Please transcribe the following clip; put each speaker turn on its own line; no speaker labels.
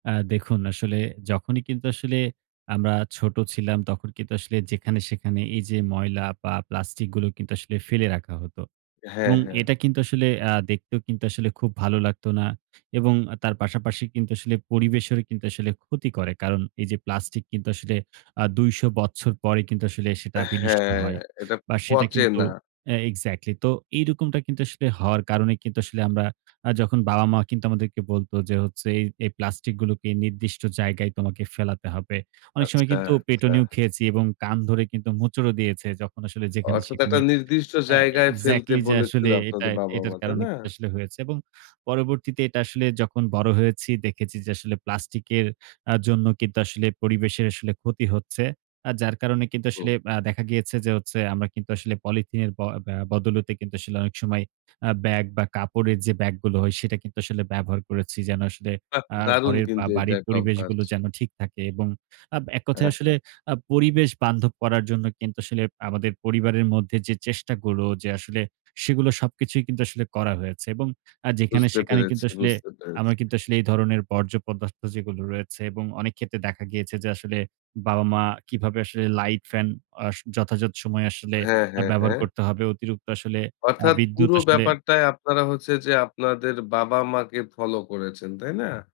অ্যা দেখুন আসলে যখনই কিন্তু আসলে আমরা ছোট ছিলাম তখন কিন্তু আসলে যেখানে-সেখানে এই যে ময়লা বা প্লাস্টিক গুলো কিন্তু আসলে ফেলে রাখা হত।
হ্যাঁ,
এবং
হ্যাঁ।
এটা কিন্তু আসলে অ্যা দেখতেও কিন্তু আসলে খুব ভালো লাগতো না। এবং তার পাশাপাশি কিন্তু আসলে পরিবেশের কিন্তু আসলে ক্ষতি করে, কারণ এই যে প্লাস্টিক কিন্তু আসলে আ ২০০ বছর পরে কিন্তু আসলে সেটা বিনিষ্ট
হ্যাঁ,
হয়,
এটা
বা সেটা
পচে
কিন্তু,
না।
হ্যাঁ এক্সাক্টলি তো এইরকমটা কিন্তু আসলে হওয়ার কারণে কিন্তু আসলে আমরা যখন বাবা-মা আমাদেরকে বলত যে হচ্ছে এ এই প্লাস্টিক গুলোকে নির্দিষ্ট জায়গায় তোমাকে ফেলাতে হবে। অনেক সময়
আচ্ছা,
কিন্তু
আচ্ছা।
পেটুনিও খেয়েছি এবং কান ধরে কিন্তু মোচড় ও দিয়েছে যখন আসলে
অর্থাৎ
যেখানে-সেখানে,
একটা নির্দিষ্ট
হ্যাঁ
জায়গায় ফেলতে
এক্সাক্টলি যে
বলেছিল
আসলে এটা
আপনাদের
এটার
বাবা-মা, তাই
কারণে
না?
কিন্তু আসলে হয়েছে। এবং পরবর্তীতে এটা আসলে যখন বড় হয়েছি দেখেছি যে, আসলে প্লাস্টিক এর অ্যা জন্য কিন্তু আসলে পরিবেশের আসলে ক্ষতি হচ্ছে। আ যার কারণে কিন্তু
হুম।
আসলে আ দেখা গিয়েছে যে হচ্ছে আমরা কিন্তু আসলে পলিথিনের ব ব্যা বদলতে কিন্তু আসলে অনেক সময় আ ব্যাগ বা কাপড়ের যে ব্যাগ গুলো হয় সেটা কিন্তু আসলে ব্যবহার করেছি। যেন আসলে
বাহ!
আ
দারুণ
ঘরের বা
কিন্তু এটা
বাড়ির
একটা অভ্যাস।
পরিবেশগুলো যেন ঠিক এবং আ এক কথায়
হ্যাঁ,
আসলে
হ্যাঁ।
আ পরিবেশ বান্ধব করার জন্য কিন্তু আসলে আমাদের পরিবারের মধ্যে যে চেষ্টাগুলো, যে আসলে সেগুলো সবকিছুই কিন্তু আসলে করা হয়েছে এবং আ যেখানে
বুঝতে
সেখানে
পেরেছি
কিন্তু আসলে
বুঝতে পেরেছি।
আমরা কিন্তু আসলে এই ধরনের বর্জ্য পদার্থ যেগুলো রয়েছে এবং অনেক ক্ষেত্রে দেখা গিয়েছে যে আসলে বাবা-মা কিভাবে আসলে লাইট ফ্যান অ যথাযথ সময়ে আসলে
হ্যাঁ, হ্যাঁ,
ব্যবহার
হ্যাঁ।
করতে হবে। অতিরিক্ত আসলে আ
অর্থাৎ
বিদ্যুৎ
পুরো
আসলে
ব্যাপারটায় আপনারা হচ্ছে যে আপনাদের বাবা-মাকে ফলো করেছেন। তাই না?